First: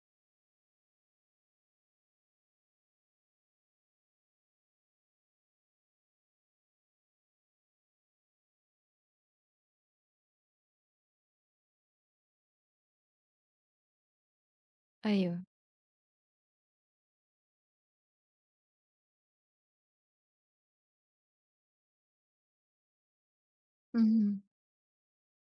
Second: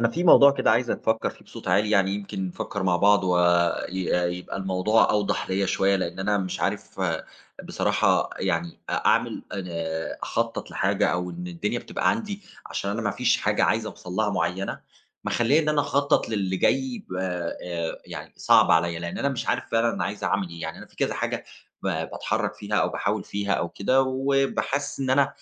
أنا في موضوع كده عايزك تفكر فيه بصوت عالي، يعني يمكن نفكر مع بعض ويبقى الموضوع أوضح ليا شوية، لأن أنا مش عارف بصراحة. يعني أعمل أخطط لحاجة، أو إن الدنيا بتبقى عندي عشان أنا ما فيش حاجة عايز أوصل لها معينة أيوه. مخليه إن أنا أخطط للي جاي يعني صعب عليا، لأن أنا مش عارف فعلا أنا عايز أعمل إيه. يعني أنا في كذا حاجة ب- بتحرك فيها أو بحاول فيها أو كده، اهم. وبحس إن أنا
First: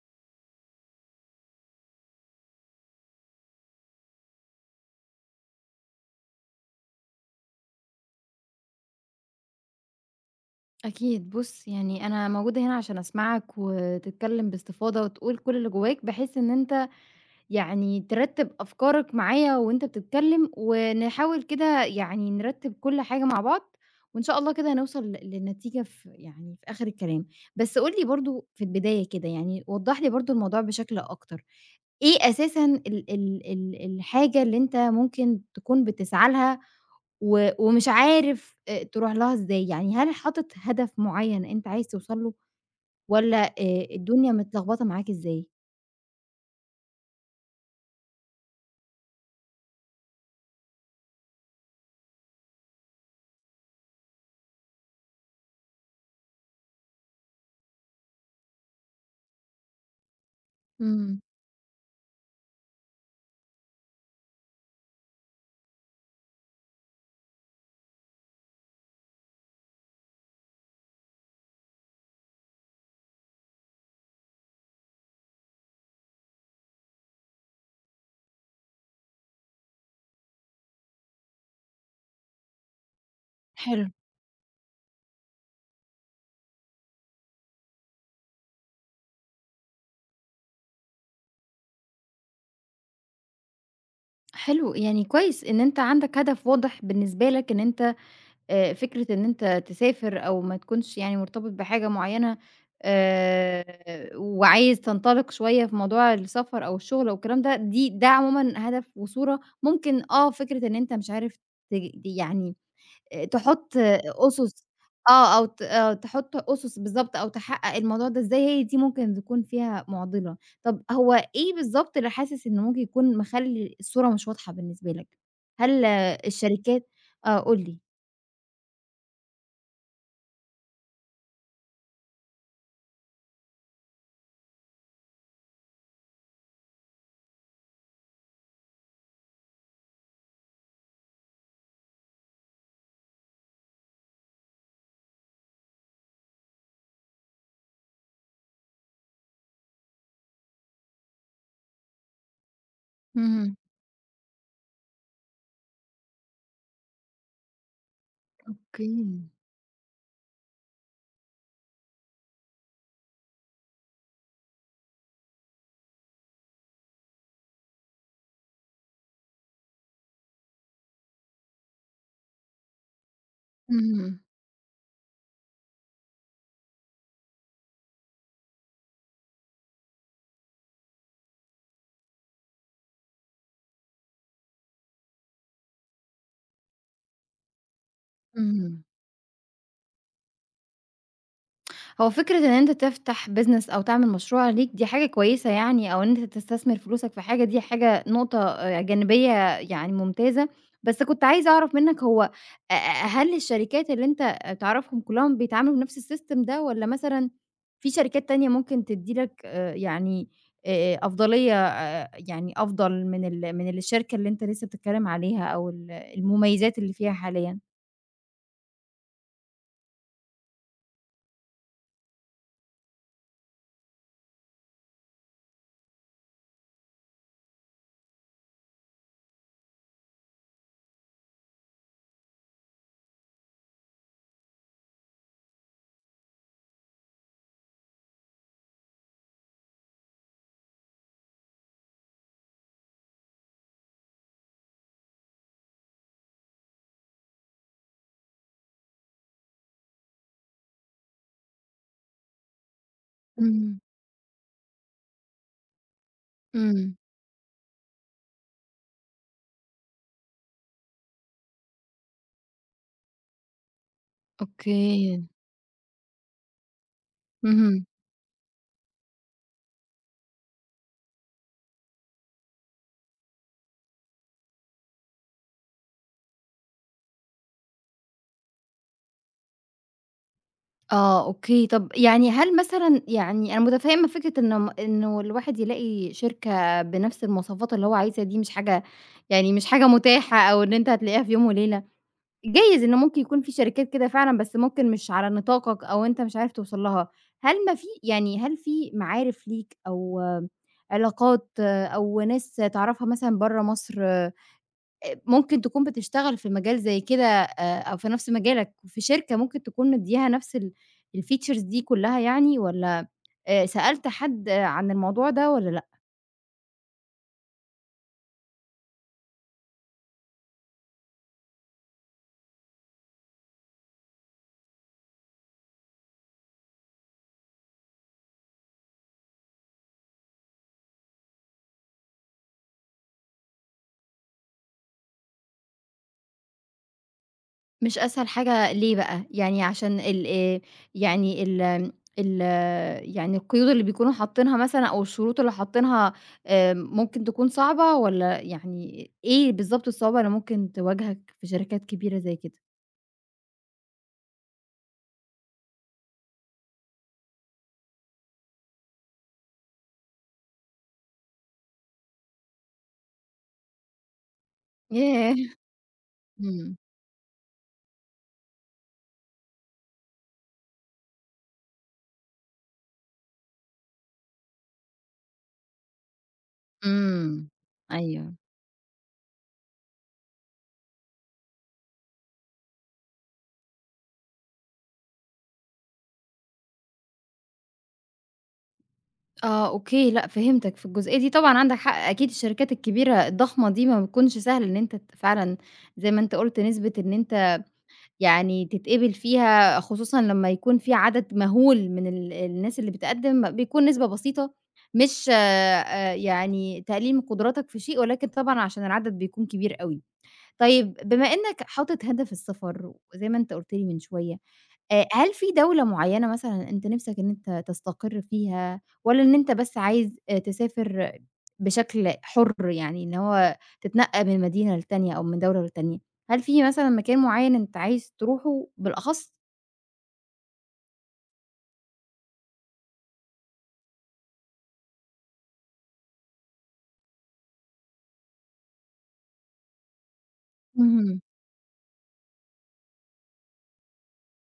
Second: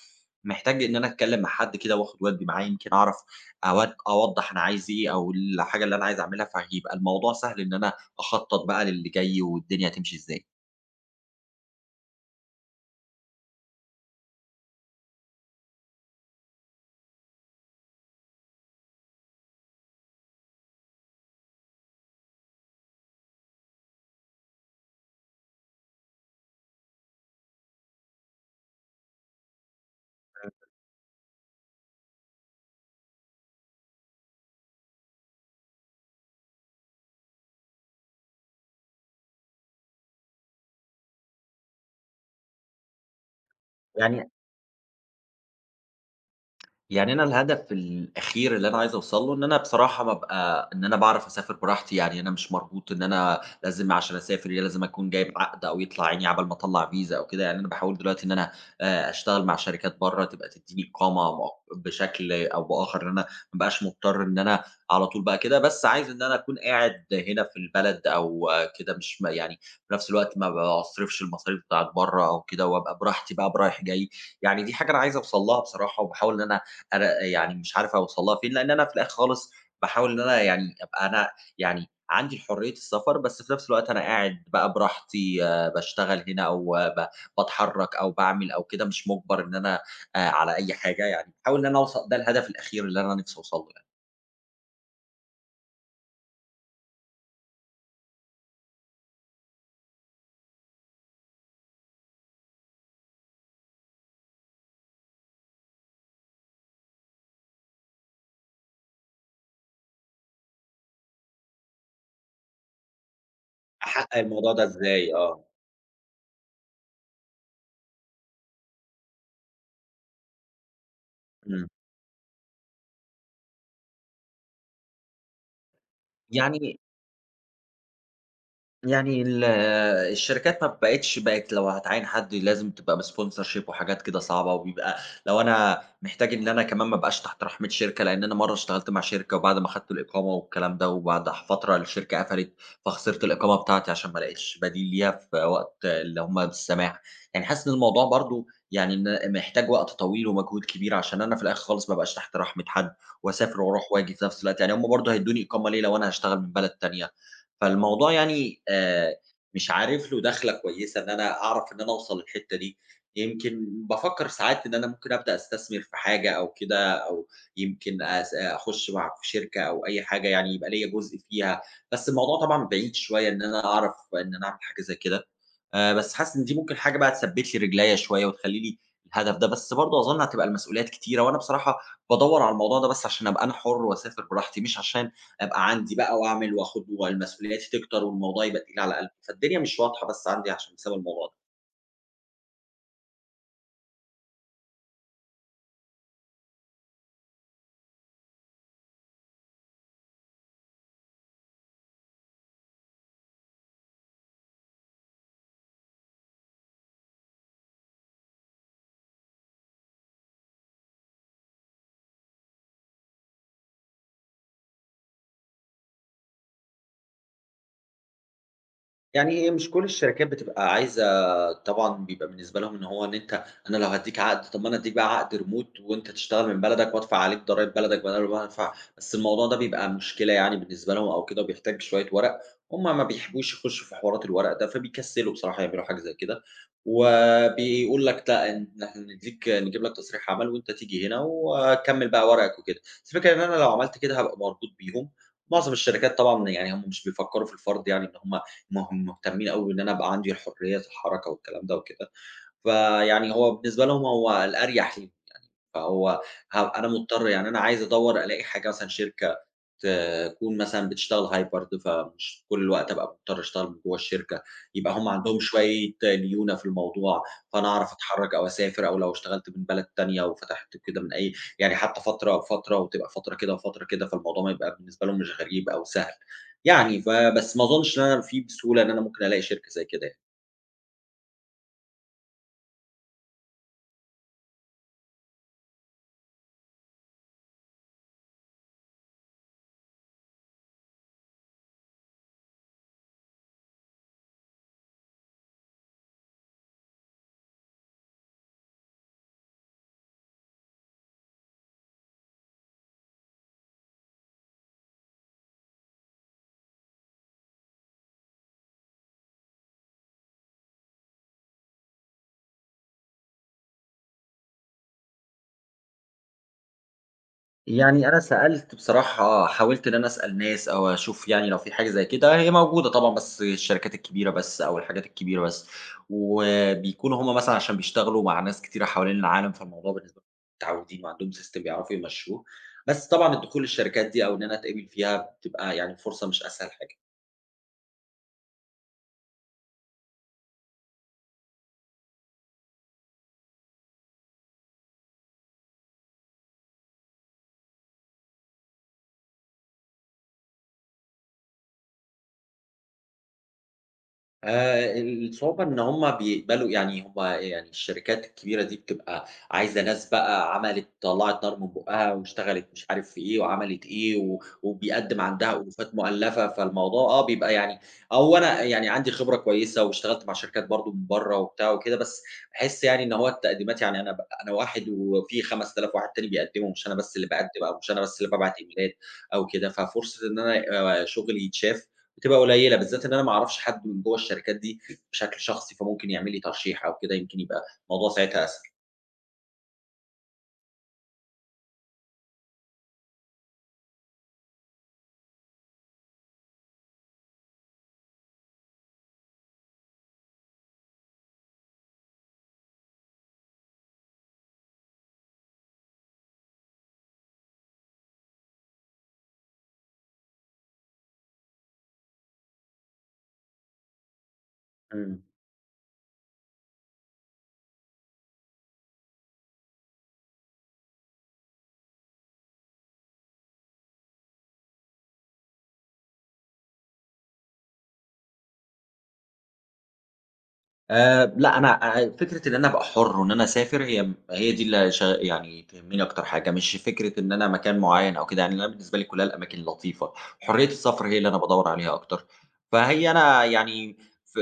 محتاج إن أنا أتكلّم مع حد كده وآخُد وأدّي معاه، يمكن أعرف أود أوضّح أنا عايز إيه أو الحاجة اللي أنا عايز أعملها، فهيبقى الموضوع سهل إن أنا أخطّط بقى للي جاي والدنيا هتمشي إزاي. أكيد. بُص، يعني أنا موجودة هنا عشان أسمعك وتتكلّم باستفاضة وتقول كل اللي جواك، بحيث إن أنت يعني ترتّب أفكارك معايا وأنت بتتكلّم، ونحاول كده يعني نرتّب كل حاجة مع بعض، وإن شاء الله كده هنوصل لنتيجة يعني في آخر الكلام. بس قُل لي برضه في البداية كده، يعني وضّح لي برضه الموضوع بشكل أكتر. إيه أساسًا ال ال ال الحاجة اللي أنت ممكن تكون بتسعى لها ومش عارف تروح لها إزاي، يعني هل حاطط هدف معيّن أنت عايز توصل له والّا يعني الدنيا متلخبطة معاك إزاي؟ يعني أنا الهدف الأخير اللي أنا عايز أوصل له، إن أنا بصراحة بابقى إن أنا باعرف أسافر براحتي، يعني أنا مش مربوط إن أنا لازم عشان أسافر يا لازم أكون جايب عقد أو يطلع عيني عقبال ما أطلّع فيزا أو كده. يعني أنا باحاول دلوقتي إن أنا أشتغل مع شركات برّه تبقى تدّيني إمم، إقامة مؤ بشكل أو بآخر، إن أنا ما ابقاش مضطر إن أنا على طول بقى كده، بس عايز إن أنا أكون قاعد هنا في البلد أو كده، مش يعني في نفس الوقت ما باصرفش المصاريف بتاعة برّه أو كده، وأبقى براحتي بقى ب رايح جاي، يعني دي حاجة أنا عايز أوصل لها بصراحة. وباحاول إن أنا أنا يعني مش عارف أوصل لها فين، لإن أنا في الآخر خالص باحاول إن أنا يعني أبقى أنا يعني عندي حرية السفر، بس في نفس حلو، الوقت أنا قاعد بقى براحتي باشتغل هنا أو آه، ب باتحرّك أو باعمل أو كده، مش مُجبَر إن أنا على أي حاجة يعني، باحاول إن أنا أوصل ده الهدف الأخير اللي أنا نِفْسي أوصل له يعني. حلو يعني كويس إن أنت عندك هدف واضح بالنسبة لك إن أنت فكرة إن أنت تسافر أو ما تكونش يعني مرتبط بحاجة معيّنة وعايز تنطلق شوية في موضوع السفر أو الشغل أو الكلام ده، ده عمومًا هدف وصورة ممكن فكرة إن أنت مش عارف يعني تحُط أحقق الموضوع أُسُس ده إزاي؟ أو آه. ت آه، تحُط أُسُس بالضبط أو تحقق الموضوع ده إزاي، هي دي ممكن تكون فيها مُعضِلة. طَب هو إيه إمم. بالضبط اللي حاسس إنه ممكن يكون مخلّي الصورة مش واضحة بالنسبة لك؟ هل يعني الشركات. آه، قُل لي. يعني ال الشركات ما بقِتش بقِت لو هتعيّن حد لازم تبقى بsponsorship وحاجات كده صعبة، وبيبقى لو أنا محتاج إن أنا كمان ما ابقاش تحت رحمة شركة، لإن أنا مرّة اشتغلت مع شركة وبعد ما خدت الإقامة والكلام ده، وبعد فترة الشركة قفلت، فخسرت الإقامة بتاعتي عشان ما لقيتش بديل ليها في وقت اللي هم بالسماح. يعني حاسس إن الموضوع برضه يعني إن محتاج وقت طويل ومجهود كبير، عشان أنا في الآخر خالص ما ابقاش تحت رحمة حد، اهم. واسافر واروح واجي في نفس الوقت، يعني هم برضه هيدّوني إقامة ليه لو أنا هاشتغل من بلد تانية؟ فالموضوع إمم، يعني أوكي. مش عارف له دخلة كويسة إن أنا أعرف إن أنا أوصل للحتّة دي. يمكن بافكّر ساعات إن أنا ممكن أبدأ أستثمر في حاجة أو كده، أو يمكن أخُش مع في شركة أو أي حاجة يعني يبقى ليّا جزء فيها، بس الموضوع طبعًا بعيد شوية إن أنا أعرف اهم، إن أنا أعمل حاجة زي كده. بس حاسس إن دي ممكن حاجة بقى تثبّت لي رجليّا شوية وتخلّي لي الهدف ده، بس برضه أظن هتبقى المسؤوليات كتيرة، وأنا بصراحة بادوّر على الموضوع ده بس عشان أبقى أنا حُر وأسافر براحتي، مش عشان أبقى عندي بقى وأعمل وآخد والمسؤوليات تكتر والموضوع يبقى تقيل اهم. على قلبي. فالدنيا مش واضحة بس عندي عشان بسبب الموضوع. هو فكرة إن أنت تفتح business أو تعمل مشروع ليك دي حاجة كويسة يعني أو إن أنت تستثمر فلوسك في حاجة دي حاجة نقطة جانبية يعني ممتازة، بس كنت عايزة أعرف منّك هو أ أ هل الشركات اللي أنت تعرفهم كلّهم بيتعاملوا بنفس السيستم ده والّا مثلًا في شركات تانية ممكن تدّي لك يعني أفضلية يعني أفضل من من الشركة اللي أنت لسه بتتكلم عليها أو المميزات اللي فيها حاليًا؟ يعني هي مش كل الشركات بتبقى عايزة، طبعًا بيبقى بالنسبة لهم إن هو إن أنت أنا لو هادّيك عقد، طب ما أنا أدّيك بقى عقد remote وأنت تشتغل من بلدك وأدفع عليك ضرايب بلدك بدل ما أنا أدفع، بس الموضوع ده بيبقى مشكلة يعني بالنسبة لهم أو كده وبيحتاج شوية ورق. هم ما بيحبوش يخشوا في حوارات الورق ده، فبيكسّلوا بصراحة يعملوا حاجة زي كده، وبيقول لك لأ، إن إحنا ندّيك نجيب لك تصريح عمل وأنت تيجي هنا وكمّل بقى ورقك وكده، بس الفكرة إن أنا لو عملت كده هابقى مربوط بيهم. معظم الشركات طبعًا، يعني هم مش بيفكّروا في الفرد، يعني إن هم ما هم مهتمين أوي إن أنا أبقى عندي حرية الحركة والكلام ده وكده، فيعني هو إمم، بالنسبة لهم هو الأريح ليهم. فهو هابقى أنا إمم، مضطر يعني، أنا عايز أدوّر ألاقي حاجة مثلًا شركة تكون مثلًا بتشتغل hybrid، فمش طول الوقت أبقى مضطر أشتغل من جوّه الشركة، يبقى هم أوكي، عندهم شوية ليونة في الموضوع، فأنا اهم. أعرف أتحرّك أو أسافر، أو لو اشتغلت من بلد تانية وفتحت كده من أي يعني حتى فترة وفترة، وتبقى فترة كده وفترة كده، فالموضوع ما يبقى بالنسبة لهم مش غريب أو سهل. يعني فبس ما أظنش إن أنا في بسهولة إن أنا ممكن ألاقي شركة زي كده. آه، أوكي، طَب يعني هل مثلًا يعني أنا مُتفهمة فكرة إنه إنه الواحد يلاقي شركة بنفس المواصفات اللي هو عايزها دي مش حاجة يعني مش حاجة متاحة أو إن أنت هتلاقيها في يوم وليلة، جايز إنه ممكن يكون في شركات كده فعلًا بس ممكن مش على نطاقك أو أنت مش عارف توصل لها، هل ما في يعني هل في معارف ليك أو علاقات أو ناس تعرفها مثلًا برّه مصر ممكن تكون بتشتغل في مجال زي كده أو في نفس مجالك في شركة ممكن تكون مدّياها نفس الfeatures دي كلّها يعني والّا سألت حد عن الموضوع ده والّا لأ؟ يعني أنا سألت بصراحة، حاولت إن أنا أسأل ناس أو أشوف يعني لو في حاجة زي كده، هي موجودة طبعًا بس الشركات الكبيرة بس أو الحاجات الكبيرة بس، وبيكونوا هم مثلًا عشان بيشتغلوا مع ناس كتيرة حوالين العالم، فالموضوع بالنسبة لهم متعودين وعندهم system بيعرفوا يمشوه، بس طبعًا الدخول للشركات دي أو إن أنا أتقبل فيها بتبقى يعني فرصة مش أسهل حاجة. مش أسهل حاجة ليه بقى؟ يعني عشان ال يعني ال آمم ال يعني القيود اللي بيكونوا حاطينها مثلًا أو الشروط اللي حاطينها ممكن تكون صعبة والّا يعني إيه بالضبط الصعوبة اللي ممكن تواجهك في شركات كبيرة زي كده؟ الصعوبة إن هم بيقبلوا، يعني هم يعني الشركات الكبيرة دي بتبقى عايزة ناس بقى عملت طلّعت نار من بُقّها، واشتغلت مش عارف في إيه وعملت إيه، وبيقدّم ياه! عندها ألوفات مؤلّفة، إمم. فالموضوع بيبقى يعني أنا يعني عندي خبرة كويسة واشتغلت مع شركات برضه من برّه وبتاع وكده، بس باحس يعني إن هو التقديمات يعني أنا واحد وفي 5000 واحد تاني بيقدّموا، مش أنا بس اللي إمم. باقدّم أو مش أنا بس اللي أيوه. بابعت إيميلات أو كده، ففرصة إن أنا شغلي يتشاف بتبقى قليلة، بالذات إن أنا ما أعرفش حد من جوّه الشركات دي بشكل شخصي، فممكن يعمل لي ترشيح أو كده، يمكن يبقى الموضوع ساعتها أسهل. آه أوكي، لأ فهمتك في الجزئية دي طبعًا عندك حق، أكيد الشركات الكبيرة الضخمة دي ما بتكونش سهل إن أنت فعلًا زي ما أنت قُلت نسبة إن أنت يعني تتقبل فيها، خصوصًا لمّا يكون في عدد مهول من الناس اللي بتقدّم، بيكون نسبة بسيطة مش يعني تقليل من قدراتك في شيء، ولكن طبعًا عشان العدد بيكون كبير أوي. طيب بما إنك حاطط هدف السفر وزي ما أنت قُلت لي من شوية، إمم. هل في دولة معيّنة مثلًا أنت نِفْسك إن أنت تستقر فيها والّا إن أنت بس عايز تسافر بشكل حُر يعني إن هو تتنقّل من مدينة للتانية أو من دولة للتانية، هل في مثلًا مكان معيّن أنت عايز تروحه بالأخص؟ لأ، أنا فكرة إن أنا أبقى حُر وإن أنا أسافر هي هي دي اللي يعني تهمّني أكتر حاجة، مش فكرة إن أنا مكان معيّن أو كده، يعني أنا بالنسبة لي كلّها الأماكن لطيفة، حرية السفر هي اهم، اللي أنا بادوّر عليها أكتر. فهي أنا يعني ف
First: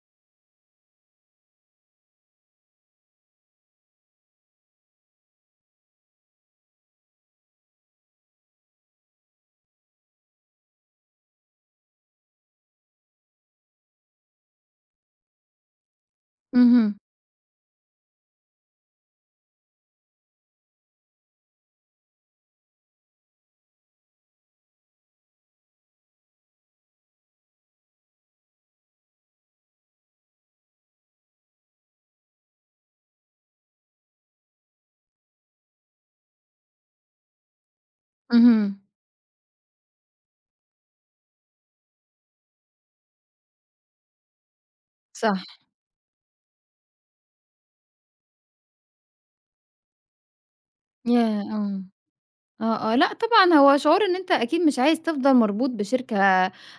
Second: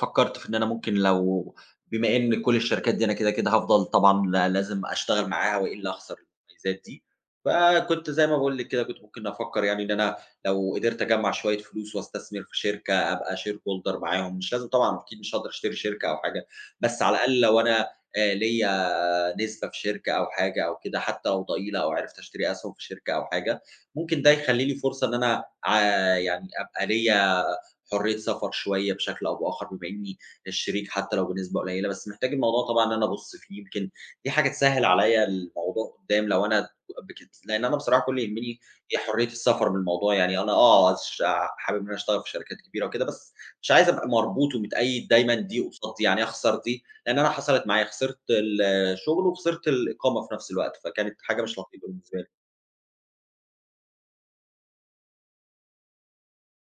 فكّرت في إن أنا ممكن لو، بما إن كل الشركات دي أنا كده هافضل طبعًا لازم أشتغل معاها وإلا هاخسر المميزات دي، فكنت زي ما باقول لِك كده، كنت ممكن أفكّر يعني إن أنا لو قدرت أجمّع شوية فلوس وأستثمر في شركة، أبقى share holder معاهم، مش لازم طبعًا، أكيد مش هاقدر أشتري شركة أو حاجة، اهم، بس على الأقل لو أنا ليّا نسبة في شركة أو حاجة أو كده، حتى لو ضئيلة، أو عرفت أشتري أسهم في شركة أو حاجة، ممكن ده يخلّي لي فرصة إن أنا يعني أبقى ليّا حرية سفر شوية بشكل أو بآخر، بما إني الشريك حتى لو بنسبة قليلة، بس محتاج الموضوع طبعًا إن أنا أبُص فيه، يمكن دي حاجة تسهّل عليّا الموضوع قدّام لو أنا لإن أنا بصراحة كل اللي يهمني اهم، هي حرية السفر من الموضوع. يعني أنا حابب إن أنا أشتغل في شركات كبيرة وكده، بس مش عايز أبقى مربوط ومتقيد صح، دايمًا دي قصاد دي، يعني أخسر دي، لأن أنا حصلت معايا خسرت الشغل وخسرت الإقامة في نفس الوقت، فكانت ياه! حاجة مش آه. لطيفة بالنسبة لي. آه، آه، لأ طبعًا هو شعور إن أنت أكيد مش عايز تفضل مربوط بشركة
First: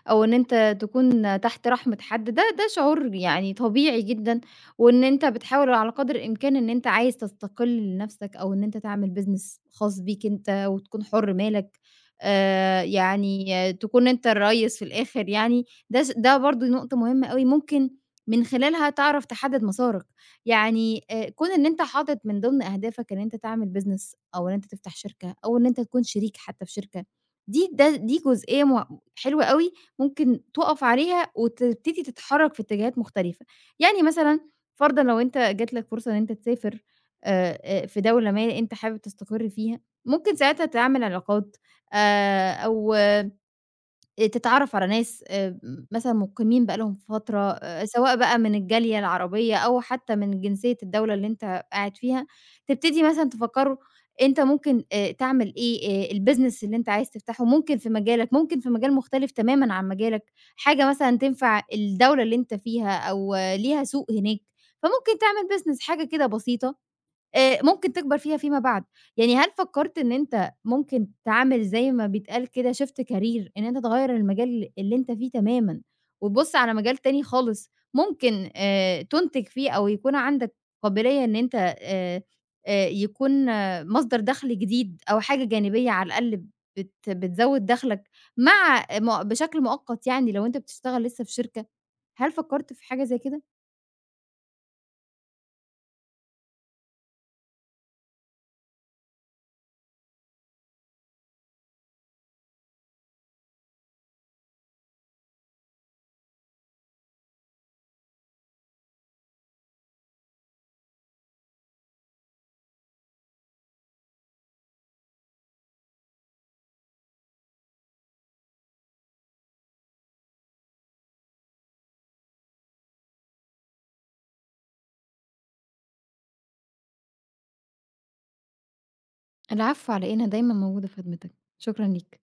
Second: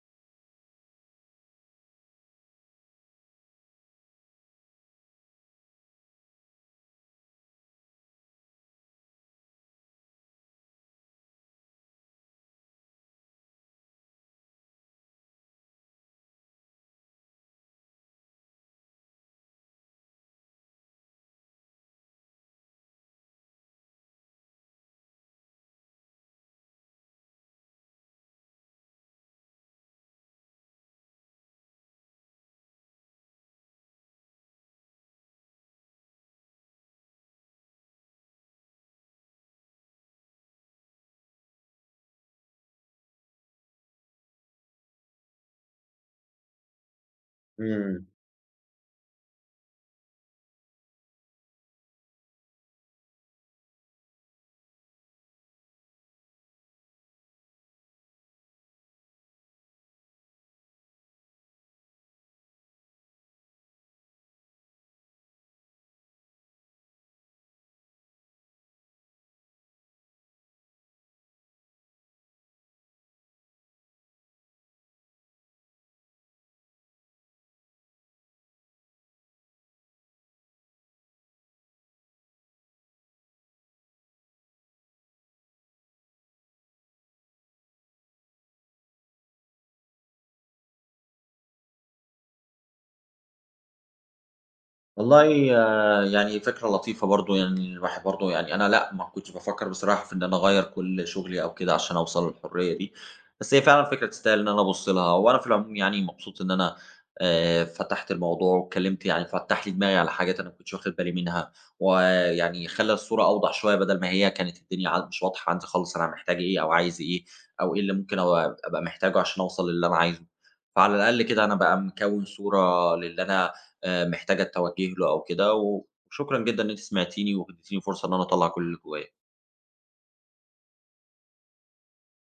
أو إن أنت تكون تحت رحمة حد، ده شعور يعني طبيعي جدًا، وإن أنت بتحاول على قدر الإمكان إن أنت عايز تستقل لنفسك أو إن أنت تعمل business خاص بيك أنت وتكون حُر مالك، يعني تكون أنت الريّس في الآخر يعني، ده برضه نقطة مهمة أوي ممكن من خلالها تعرف تحدد مسارك. يعني كون إن أنت حاطط من ضمن أهدافك إن أنت تعمل business أو إن أنت تفتح شركة أو إن أنت تكون شريك حتى في شركة، دي جزئية حلوة أوي ممكن تُقف عليها وتبتدي تتحرّك في اتجاهات مختلفة. يعني مثلًا فرضًا لو أنت جات لك فرصة إن أنت تسافر في دولة ما أنت حابب تستقر فيها، ممكن ساعتها تعمل علاقات أو تتعرّف على ناس مثلًا مُقيمين بقى لهم فترة، إمم. سواء بقى من الجالية العربية أو حتى من جنسية الدولة اللي أنت قاعد فيها، تبتدي مثلًا تفكّروا أنت ممكن تعمل إيه، الbusiness اللي أنت عايز تفتحه ممكن في مجالك، ممكن في مجال مختلف تمامًا عن مجالك، حاجة مثلًا تنفع الدولة اللي أنت فيها أو ليها سوق هناك، فممكن تعمل business حاجة كده بسيطة ممكن تكبر فيها فيما بعد، يعني هل فكّرت إن أنت ممكن تعمل زي ما بيتقال كده shift career إن أنت تغيّر المجال اللي أنت فيه تمامًا، وتبُص على مجال تاني خالص ممكن تُنتج فيه أو يكون عندك قابلية إن أنت آآ يكون مصدر دخل جديد أو حاجة جانبية على الأقل بتزوّد دخلك مع م بشكل مؤقت يعني لو أنت بتشتغل لسه في شركة، هل فكّرت في حاجة زي كده؟ والله آه، يعني فكرة لطيفة برضه، يعني الواحد برضه يعني، أنا لأ، ما كنتش بافكّر بصراحة في إن أنا أغيّر كل شغلي أو كده عشان أوصل للحرية دي، بس هي فعلًا فكرة تستاهل إن أنا أبُص لها. وأنا في العموم يعني مبسوط إن أنا فتحت الموضوع واتكلّمت، يعني فتّح لي دماغي على حاجات أنا ما كنتش واخد بالي منها، ويعني خلّى الصورة أوضح شوية بدل ما هي كانت الدنيا مش واضحة عندي خالص أنا محتاج إيه أو عايز إيه، أو إيه اللي ممكن أو أبقى محتاجه عشان أوصل للي أنا عايزه. فعلى الأقل كده أنا بقى مكوّن صورة للي أنا محتاجة التوجه له أو كده، وشكرًا جدًا إن أنتِ سمعتيني واديتيني فرصة إن أنا أطلّع كل اللي جوايا. العفو على إيه، أنا دايمًا موجودة في خدمتك، شكرًا ليك.